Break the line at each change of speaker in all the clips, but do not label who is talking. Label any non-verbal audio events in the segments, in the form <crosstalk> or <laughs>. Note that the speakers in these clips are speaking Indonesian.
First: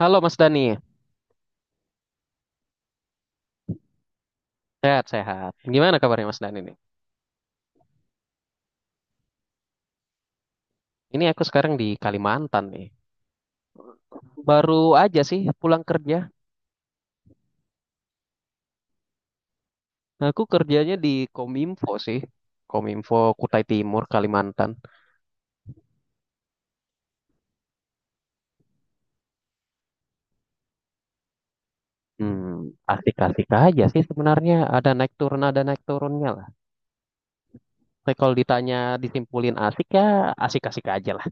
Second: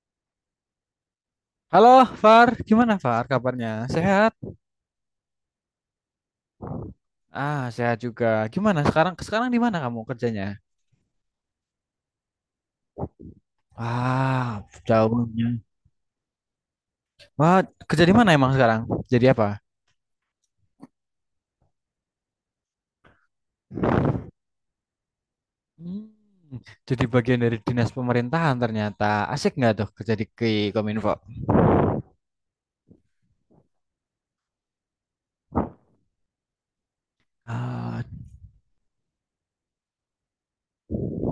Halo Mas Dani,
Halo, Far. Gimana, Far? Kabarnya? Sehat?
sehat-sehat. Gimana kabarnya Mas Dani nih?
Sehat juga. Gimana sekarang? Sekarang di mana kamu kerjanya?
Ini aku sekarang di Kalimantan nih.
Wah,
Baru aja sih
jauhnya.
pulang kerja.
Wah, kerja di mana emang sekarang? Jadi apa?
Aku kerjanya di Kominfo sih. Kominfo Kutai Timur, Kalimantan.
Hmm, jadi bagian dari dinas pemerintahan ternyata. Asik nggak tuh kerja di Kominfo?
Hmm, asik-asik aja sih sebenarnya. Ada naik turun, ada naik turunnya lah.
Ah,
Tapi kalau ditanya disimpulin asik ya asik-asik aja lah.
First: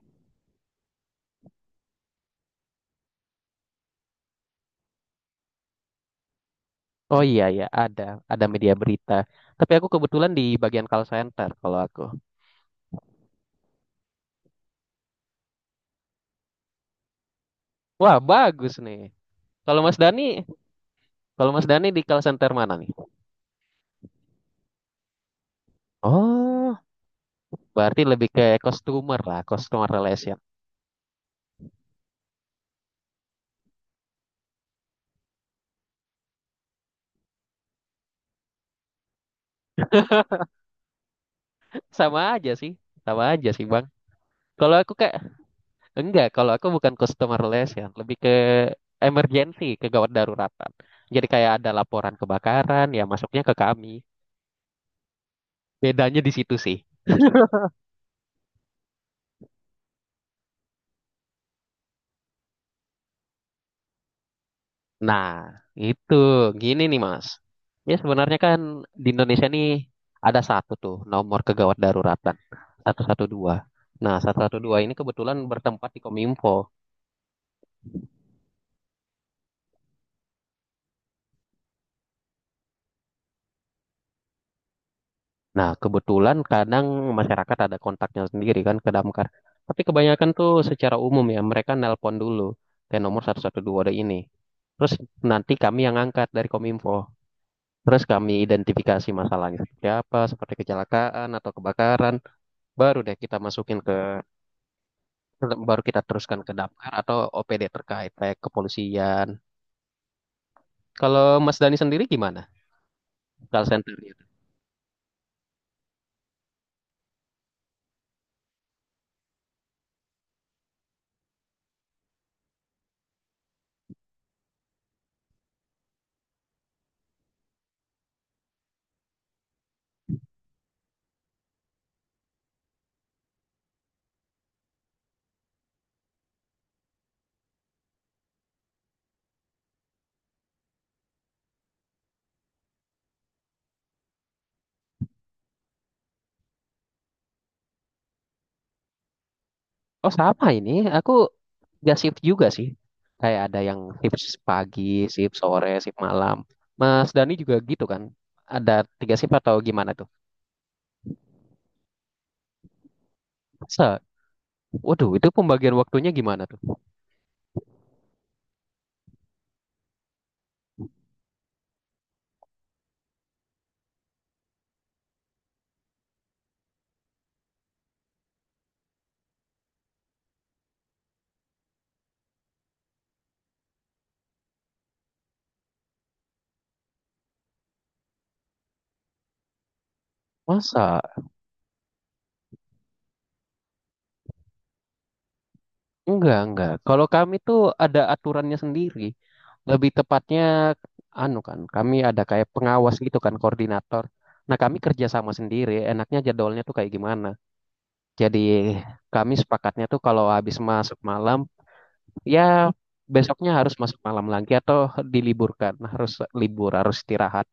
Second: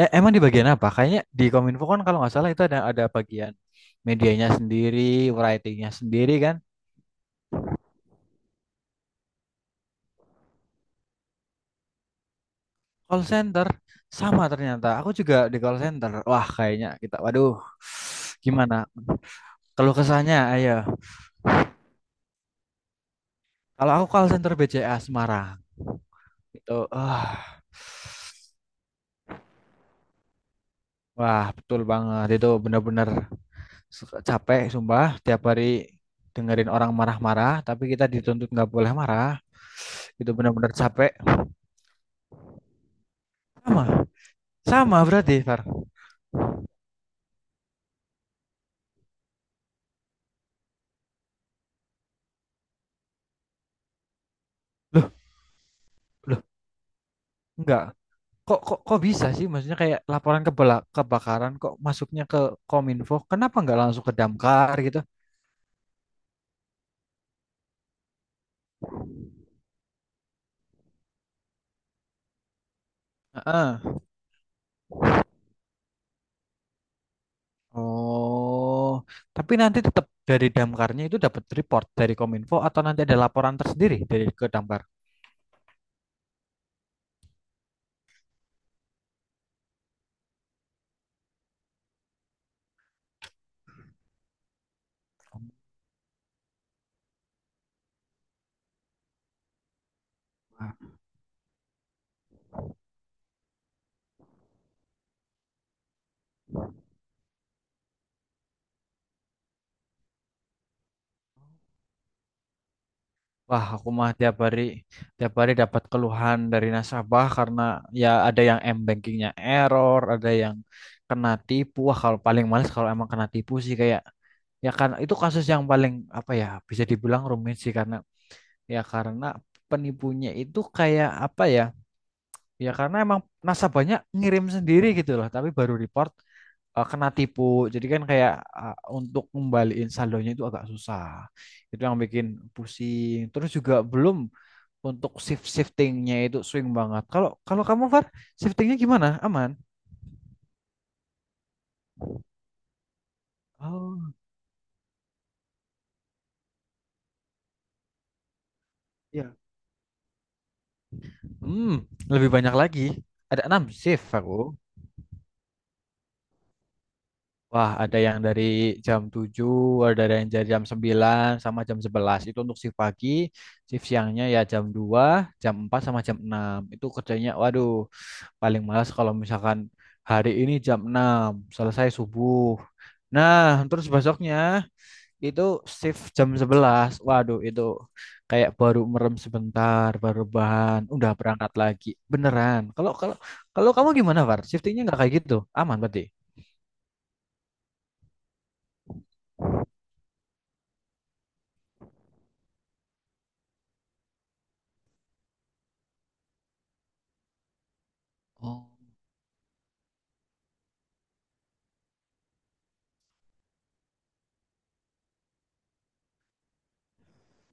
Emang di bagian apa? Kayaknya di Kominfo kan kalau nggak salah itu ada bagian medianya sendiri, writingnya sendiri kan?
Oh iya ya, ada. Ada media berita. Tapi aku kebetulan di bagian call center kalau aku.
Call center sama ternyata. Aku juga di call center. Wah, kayaknya kita waduh.
Wah, bagus
Gimana?
nih. Kalau
Kalau
Mas Dani,
kesannya ayo.
kalau Mas Dani di call center mana nih?
Kalau aku call center BCA Semarang
Oh,
itu ah
berarti lebih ke customer lah, customer relation.
wah, betul banget. Itu benar-benar capek sumpah tiap hari dengerin orang marah-marah, tapi kita dituntut nggak boleh marah. Itu benar-benar capek.
<laughs> Sama aja sih, sama aja sih
Sama.
Bang. Kalau aku
Sama
kayak,
berarti, Far.
enggak, kalau aku bukan customer relation, lebih ke emergency, kegawat daruratan. Jadi kayak ada laporan kebakaran, ya masuknya ke kami.
Loh,
Bedanya di
loh,
situ sih.
enggak. Kok kok kok bisa sih, maksudnya kayak laporan kebakaran kok masuknya ke Kominfo, kenapa nggak langsung ke Damkar gitu?
Nah, itu, gini nih Mas. Ya sebenarnya kan di Indonesia nih ada satu tuh nomor kegawat daruratan, 112.
Heeh.
Nah, 112 ini kebetulan bertempat di Kominfo.
Oh, tapi nanti tetap dari Damkarnya itu dapat report dari Kominfo atau nanti ada laporan tersendiri ke Damkar?
Nah, kebetulan kadang masyarakat ada kontaknya sendiri kan ke damkar. Tapi kebanyakan tuh secara umum ya, mereka nelpon dulu ke nomor 112 ada ini. Terus nanti kami yang angkat dari Kominfo. Terus kami identifikasi masalahnya seperti apa, seperti kecelakaan atau kebakaran. Baru deh kita masukin ke, baru kita teruskan ke damkar atau OPD terkait, kayak kepolisian. Kalau Mas Dani sendiri gimana?
Wah,
Call
aku
center.
mah tiap hari dapat keluhan dari nasabah karena ya ada yang m-bankingnya error, ada yang kena tipu. Wah, kalau paling males kalau emang kena tipu sih, kayak ya kan itu kasus yang paling apa ya, bisa dibilang rumit sih karena ya karena penipunya itu kayak apa ya karena emang nasabahnya ngirim sendiri gitu loh, tapi baru report, kena tipu, jadi kan kayak untuk ngembaliin saldonya itu agak susah. Itu yang bikin pusing, terus juga belum untuk shiftingnya itu swing banget. Kalau kalau kamu, Far, shiftingnya gimana? Aman?
Oh sama ini, aku gak shift juga sih. Kayak ada yang
Oh,
shift pagi, shift sore, shift malam. Mas Dani juga gitu kan? Ada tiga
ya.
shift atau gimana tuh?
Hmm, Lebih banyak lagi. Ada enam
Masa?
shift aku.
Waduh, itu pembagian waktunya gimana tuh?
Wah, ada yang dari jam 7, ada yang dari jam 9, sama jam 11. Itu untuk shift pagi. Shift siangnya ya jam 2, jam 4 sama jam 6. Itu kerjanya waduh, paling malas kalau misalkan hari ini jam 6 selesai subuh. Nah, terus besoknya itu shift jam 11. Waduh, itu kayak baru merem sebentar, baru bahan,
Masa?
udah berangkat lagi. Beneran. Kalau kalau kalau kamu gimana, Var? Shiftingnya nggak kayak gitu? Aman berarti.
Enggak, enggak. Kalau kami tuh ada aturannya sendiri. Lebih tepatnya, anu kan, kami ada kayak pengawas gitu kan, koordinator. Nah, kami kerja sama sendiri. Enaknya jadwalnya tuh kayak gimana? Jadi,
Oh,
kami sepakatnya tuh kalau habis masuk malam, ya besoknya harus masuk malam lagi atau diliburkan harus libur harus istirahat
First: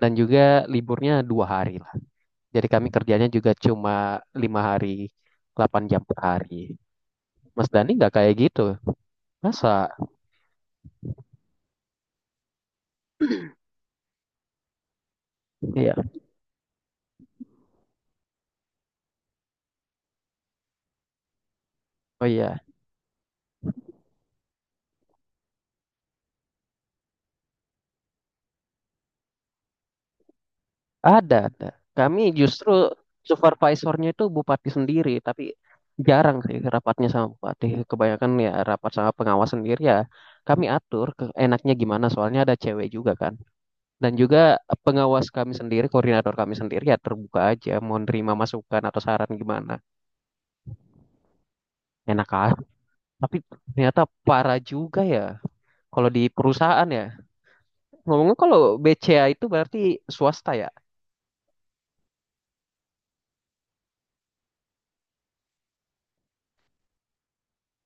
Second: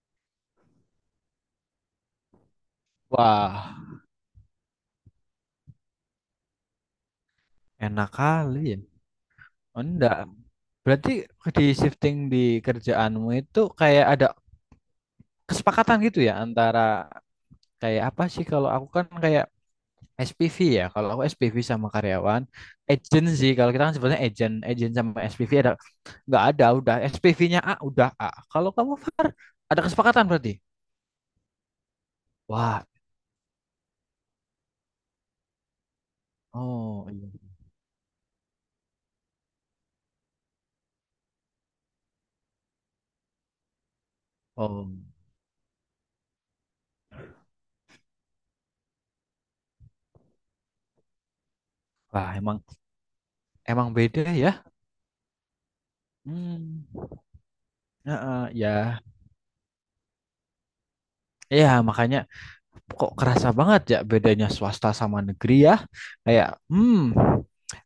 dan juga liburnya 2 hari lah, jadi kami kerjanya juga
wah,
cuma 5 hari 8 jam per hari. Mas Dani
enak
nggak kayak
kali
gitu,
ya.
masa?
Oh, enggak. Berarti di shifting di kerjaanmu itu kayak ada kesepakatan
Iya,
gitu ya antara kayak apa sih, kalau aku kan kayak SPV ya. Kalau aku SPV sama
oh
karyawan,
iya,
agent sih. Kalau kita kan sebenarnya agent, agent sama SPV ada nggak ada udah SPV-nya A udah A. Kalau kamu Var ada kesepakatan berarti.
ada kami justru
Wah.
supervisornya itu bupati sendiri, tapi jarang sih rapatnya
Oh
sama
iya.
bupati. Kebanyakan ya rapat sama pengawas sendiri ya, kami atur ke enaknya gimana soalnya ada cewek juga kan. Dan juga
Oh.
pengawas kami sendiri, koordinator kami sendiri ya terbuka aja, mau nerima masukan atau saran gimana. Enak
Wah,
aja.
emang
Tapi
emang
ternyata
beda ya.
parah juga ya. Kalau di perusahaan ya.
Hmm.
Ngomongnya
Heeh,
kalau
ya,
BCA itu berarti swasta ya.
ya makanya kok kerasa banget ya bedanya swasta sama negeri ya, kayak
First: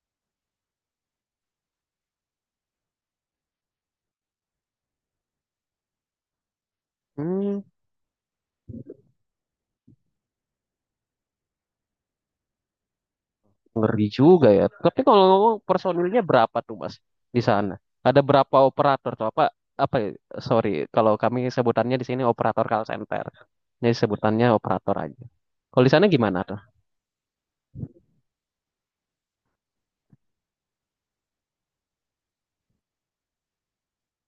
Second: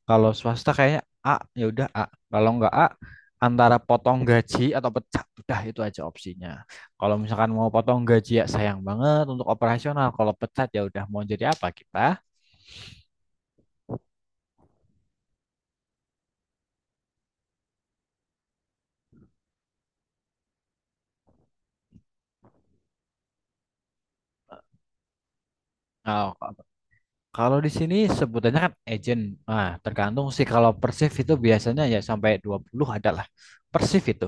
kalau swasta kayaknya A ya udah A, kalau nggak A antara potong gaji atau pecat udah itu aja opsinya. Kalau misalkan
Hmm,
mau potong gaji ya sayang banget untuk operasional, kalau pecat ya udah mau jadi apa kita.
ngeri juga ya. Tapi kalau ngomong personilnya berapa tuh Mas di sana? Ada berapa operator tuh, apa? Apa ya? Sorry, kalau kami sebutannya di sini operator call center. Jadi sebutannya operator aja. Kalau di sana
Nah,
gimana tuh?
kalau di sini sebutannya kan agent. Nah, tergantung sih, kalau Persif itu biasanya ya sampai 20 adalah Persif itu.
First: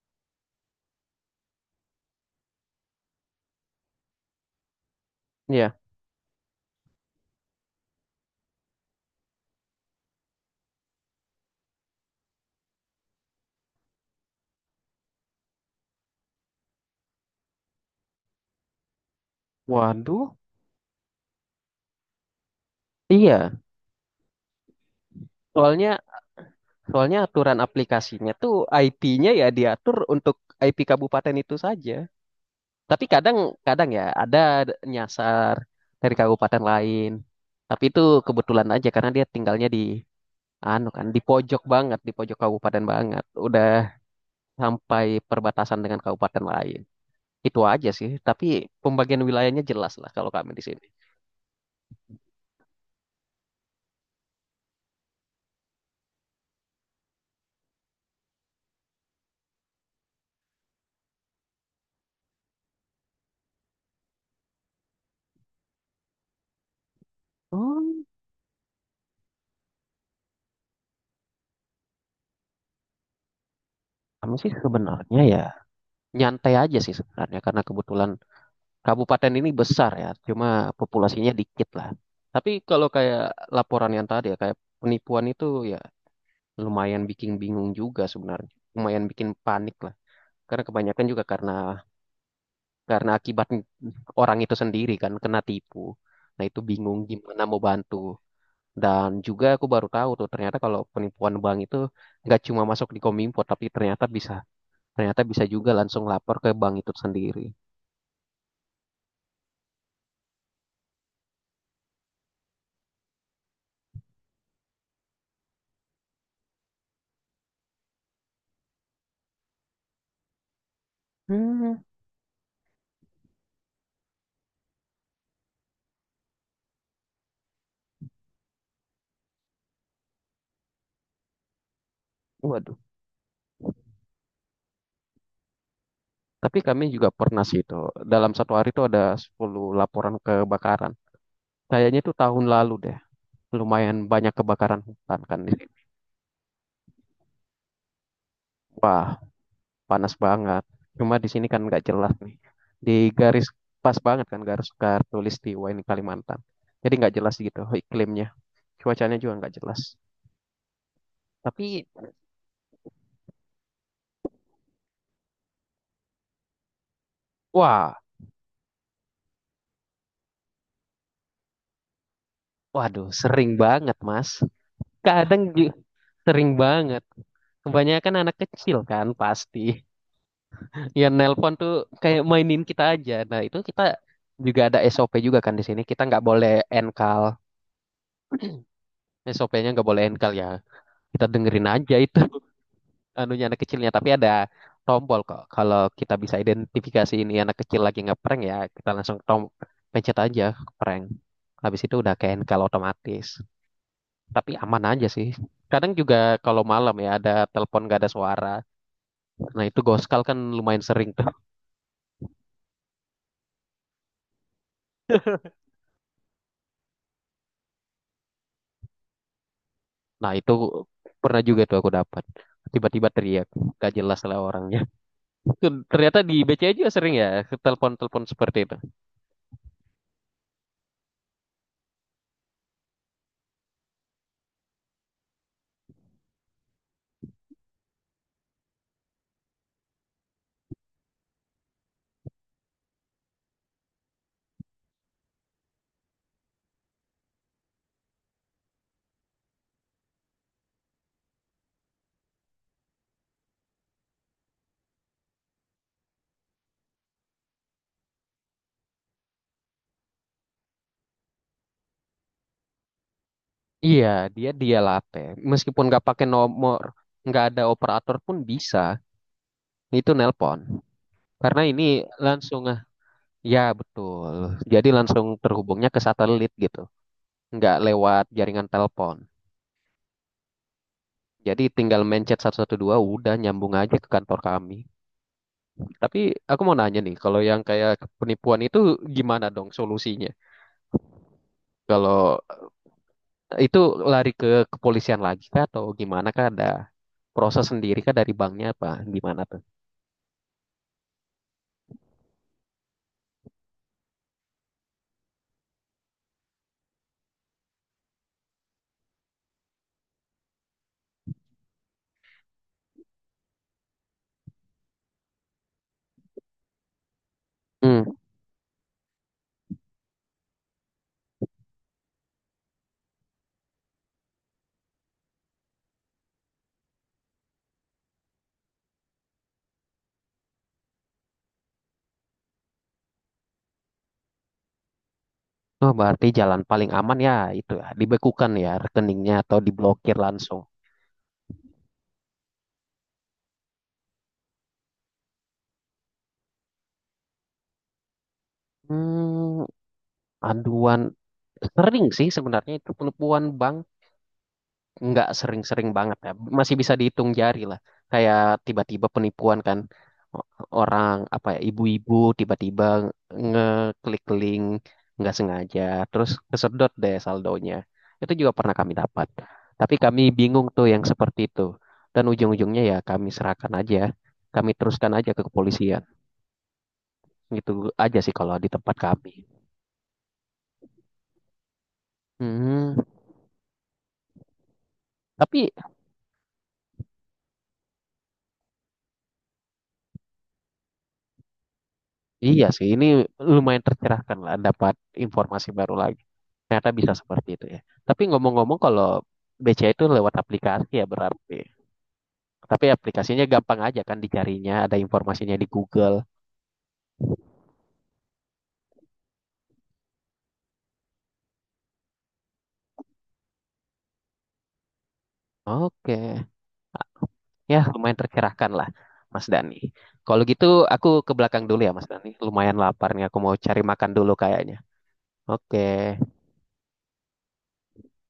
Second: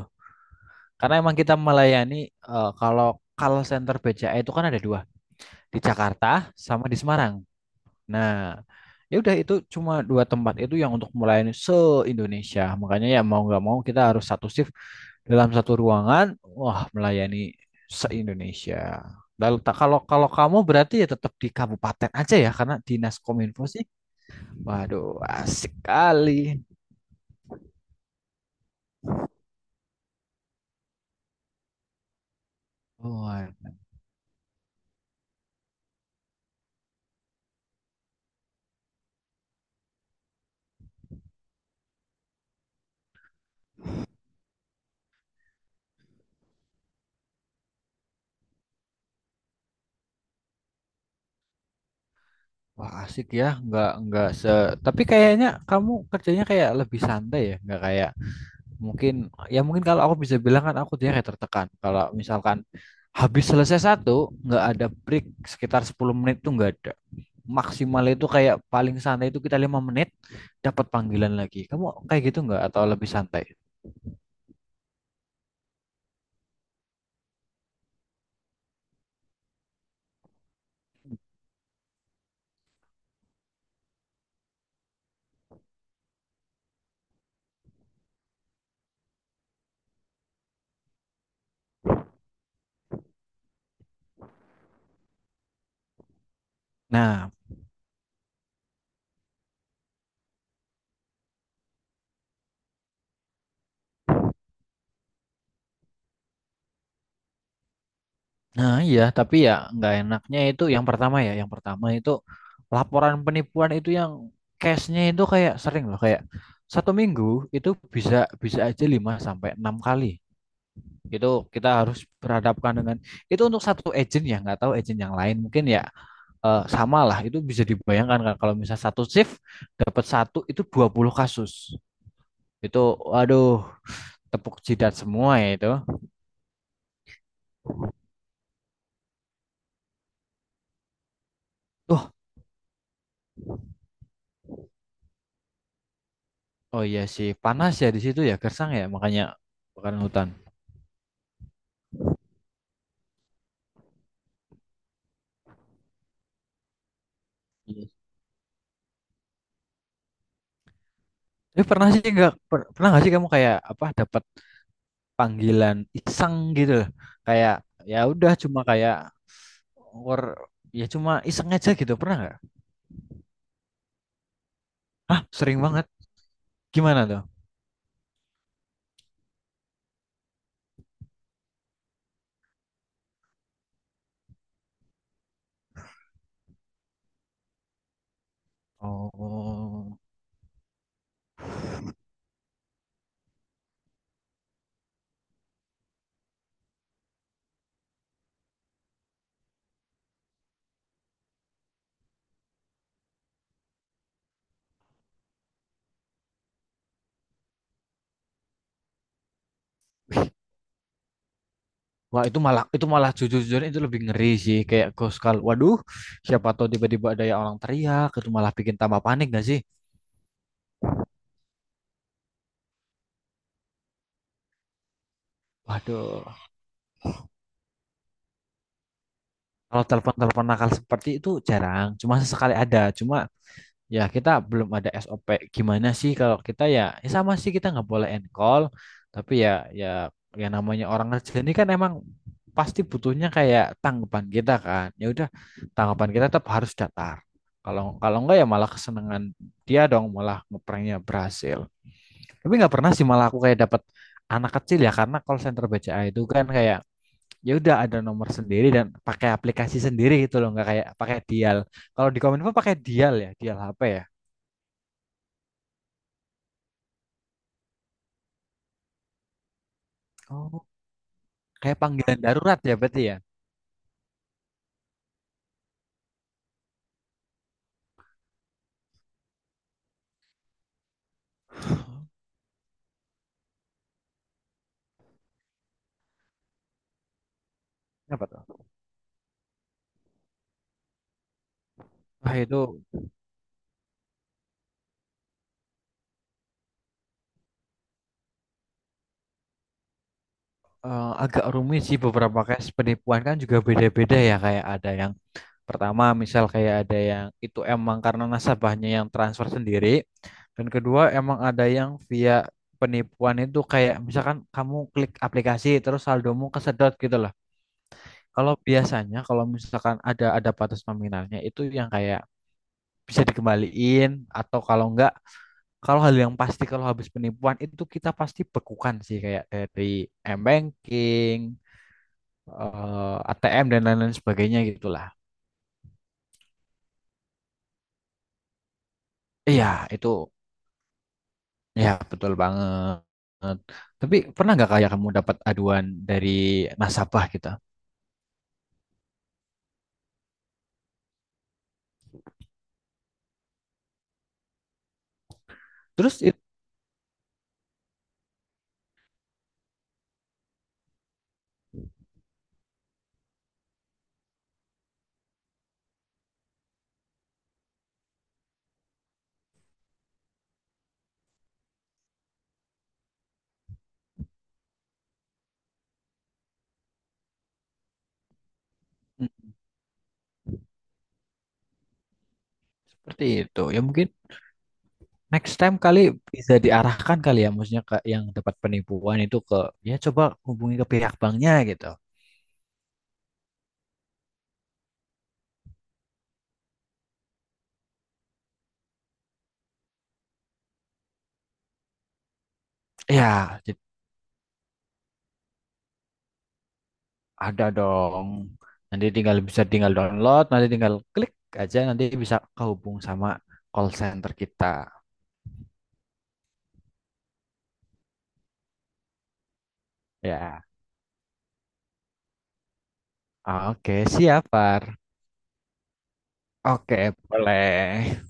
Karena emang kita melayani, kalau call center BCA itu kan ada dua,
Iya.
di Jakarta sama di Semarang. Nah, ya udah itu cuma dua tempat itu yang untuk melayani se-Indonesia. Makanya ya mau nggak mau kita harus satu shift dalam satu ruangan, wah, melayani se-Indonesia. Lalu tak kalau
Waduh.
kalau kamu berarti ya tetap di kabupaten aja ya karena dinas
Iya,
kominfo sih. Waduh, asik
soalnya
kali.
Soalnya aturan aplikasinya tuh IP-nya ya diatur untuk IP kabupaten itu saja. Tapi
Wah,
kadang-kadang ya ada nyasar dari kabupaten lain. Tapi itu kebetulan aja karena dia tinggalnya di anu kan di pojok banget, di pojok kabupaten banget. Udah sampai perbatasan dengan kabupaten lain. Itu aja sih, tapi pembagian wilayahnya jelas lah kalau kami di sini.
wah asik ya, nggak nggak. Tapi kayaknya kamu kerjanya kayak lebih santai ya, nggak kayak... Mungkin ya mungkin kalau aku bisa bilang kan aku dia kayak tertekan. Kalau misalkan habis selesai satu, nggak ada break sekitar 10 menit tuh nggak ada.
Hmm,
Maksimal itu kayak paling santai itu kita 5 menit dapat panggilan lagi. Kamu kayak gitu nggak atau lebih santai?
kami sih sebenarnya ya nyantai aja sih sebenarnya karena kebetulan kabupaten ini besar ya, cuma populasinya dikit lah. Tapi kalau kayak laporan yang tadi ya, kayak penipuan itu ya lumayan bikin bingung juga sebenarnya. Lumayan bikin panik lah. Karena kebanyakan juga karena akibat orang itu sendiri kan kena tipu. Nah itu bingung
Nah,
gimana mau bantu. Dan juga aku baru tahu tuh ternyata kalau penipuan bank itu nggak cuma masuk di Kominfo tapi ternyata bisa juga langsung lapor ke bank itu sendiri.
nah iya, tapi ya nggak enaknya itu yang pertama ya. Yang pertama itu laporan penipuan itu yang cashnya itu kayak sering loh, kayak satu minggu itu bisa bisa aja 5 sampai 6 kali. Itu kita
Hmm.
harus berhadapkan dengan itu, untuk satu agent ya, nggak tahu agent yang lain mungkin ya, sama lah. Itu bisa dibayangkan kan kalau misal satu shift dapat satu itu 20 kasus.
Waduh.
Itu aduh, tepuk jidat semua ya itu.
Tapi kami juga pernah sih itu. Dalam satu hari itu ada 10 laporan kebakaran. Kayaknya
Oh,
itu tahun lalu deh. Lumayan banyak kebakaran hutan kan.
oh iya sih panas ya di situ ya gersang ya
Wah,
makanya kebakaran
panas
hutan.
banget. Cuma di sini kan nggak jelas nih. Di garis pas banget kan garis tulis di ini Kalimantan. Jadi nggak jelas gitu
Iya.
iklimnya. Cuacanya juga nggak jelas.
Tapi
Tapi
pernah sih nggak pernah nggak sih kamu kayak apa, dapat panggilan iseng gitu loh, kayak
wah,
ya udah cuma kayak or ya cuma iseng aja gitu, pernah nggak?
waduh, sering banget Mas. Kadang
Sering
ju-
banget.
sering
Gimana
banget.
tuh?
Kebanyakan anak kecil kan pasti. Ya nelpon tuh kayak mainin kita aja. Nah itu kita juga ada SOP juga kan di sini. Kita nggak boleh enkal. SOP-nya nggak
Oh,
boleh enkal ya. Kita dengerin aja itu <laughs> anunya anak kecilnya. Tapi ada tombol kok. Kalau kita bisa identifikasi ini anak kecil lagi ngeprank ya, kita langsung pencet aja prank. Habis itu udah ke enkal otomatis. Tapi aman aja sih. Kadang juga kalau malam ya ada telepon gak ada suara. Nah itu goskal kan lumayan sering tuh.
wah itu malah jujur-jujurnya itu lebih ngeri sih, kayak ghost call. Waduh, siapa tahu tiba-tiba ada yang orang teriak, itu malah bikin tambah panik gak sih?
Nah, itu pernah juga tuh aku dapat. Tiba-tiba teriak, gak jelas lah orangnya. <laughs> Ternyata
Waduh,
di BCA juga sering ya, telepon-telepon seperti itu.
kalau telepon-telepon nakal seperti itu jarang, cuma sesekali ada. Cuma, ya, kita belum ada SOP. Gimana sih kalau kita ya, ya sama sih, kita nggak boleh end call. Tapi ya, ya, ya namanya orang kerja ini kan emang pasti butuhnya kayak tanggapan kita kan. Ya udah, tanggapan kita tetap harus datar. Kalau kalau enggak ya malah kesenangan dia dong, malah ngepranknya berhasil. Tapi nggak pernah sih malah aku kayak dapat anak kecil ya, karena call center BCA itu kan kayak ya udah ada nomor sendiri dan pakai aplikasi sendiri gitu loh, nggak kayak pakai dial. Kalau di Kominfo pakai dial ya, dial HP ya.
Iya, dia dia latte. Meskipun nggak pakai nomor, nggak ada operator pun bisa. Itu nelpon.
Oh.
Karena
Kayak
ini
panggilan darurat
langsung,
ya
ah,
berarti ya.
ya betul. Jadi langsung terhubungnya ke satelit gitu. Nggak lewat jaringan telepon. Jadi tinggal mencet 112 udah nyambung aja ke kantor kami. Tapi aku mau nanya nih, kalau yang kayak
Apa tuh?
penipuan itu gimana dong solusinya?
Wah
Kalau
itu,
eh, itu lari ke kepolisian lagi kah atau gimana kah, ada proses sendiri kah dari banknya apa gimana tuh?
agak rumit sih, beberapa kasus penipuan kan juga beda-beda ya, kayak ada yang pertama misal kayak ada yang itu emang karena nasabahnya yang transfer sendiri, dan kedua emang ada yang via penipuan itu kayak misalkan kamu klik aplikasi terus saldomu kesedot gitu loh.
Hmm.
Kalau biasanya kalau misalkan ada batas nominalnya itu yang kayak bisa dikembaliin atau kalau enggak... Kalau hal yang pasti kalau habis penipuan itu kita pasti bekukan sih, kayak dari m-banking, ATM dan lain-lain sebagainya gitulah.
Oh, berarti jalan paling aman ya itu ya, dibekukan ya rekeningnya atau
Iya, itu
diblokir langsung.
ya betul banget. Tapi pernah nggak kayak kamu dapat aduan dari nasabah kita?
Hmm, aduan sering sih sebenarnya, itu penipuan bank nggak sering-sering banget
Terus
ya, masih bisa dihitung jari lah. Kayak tiba-tiba penipuan kan, o- orang apa ya, ibu-ibu tiba-tiba ngeklik link nggak sengaja terus kesedot deh saldonya. Itu juga pernah kami dapat, tapi kami bingung tuh yang seperti itu, dan ujung-ujungnya ya kami serahkan aja, kami teruskan aja ke kepolisian. Gitu aja sih kalau di tempat kami.
hmm,
Hmm,
seperti itu. Ya mungkin next
tapi
time kali bisa diarahkan kali ya, maksudnya ke yang dapat penipuan itu ke, ya coba hubungi ke pihak banknya gitu.
iya sih ini lumayan tercerahkan lah, dapat informasi baru lagi. Ternyata bisa seperti itu ya. Tapi ngomong-ngomong kalau BCA itu lewat aplikasi ya berarti. Tapi aplikasinya
Iya,
gampang aja kan dicarinya, ada informasinya di Google.
ada dong. Nanti tinggal bisa tinggal download, nanti tinggal klik aja nanti bisa kehubung sama call center kita.
Oke, ya lumayan tercerahkan lah Mas Dani. Kalau
Ya.
gitu aku ke belakang dulu ya Mas Dani, lumayan lapar nih aku mau cari
Oke,
makan dulu
siap,
kayaknya.
Far.
Oke.
Oke, boleh.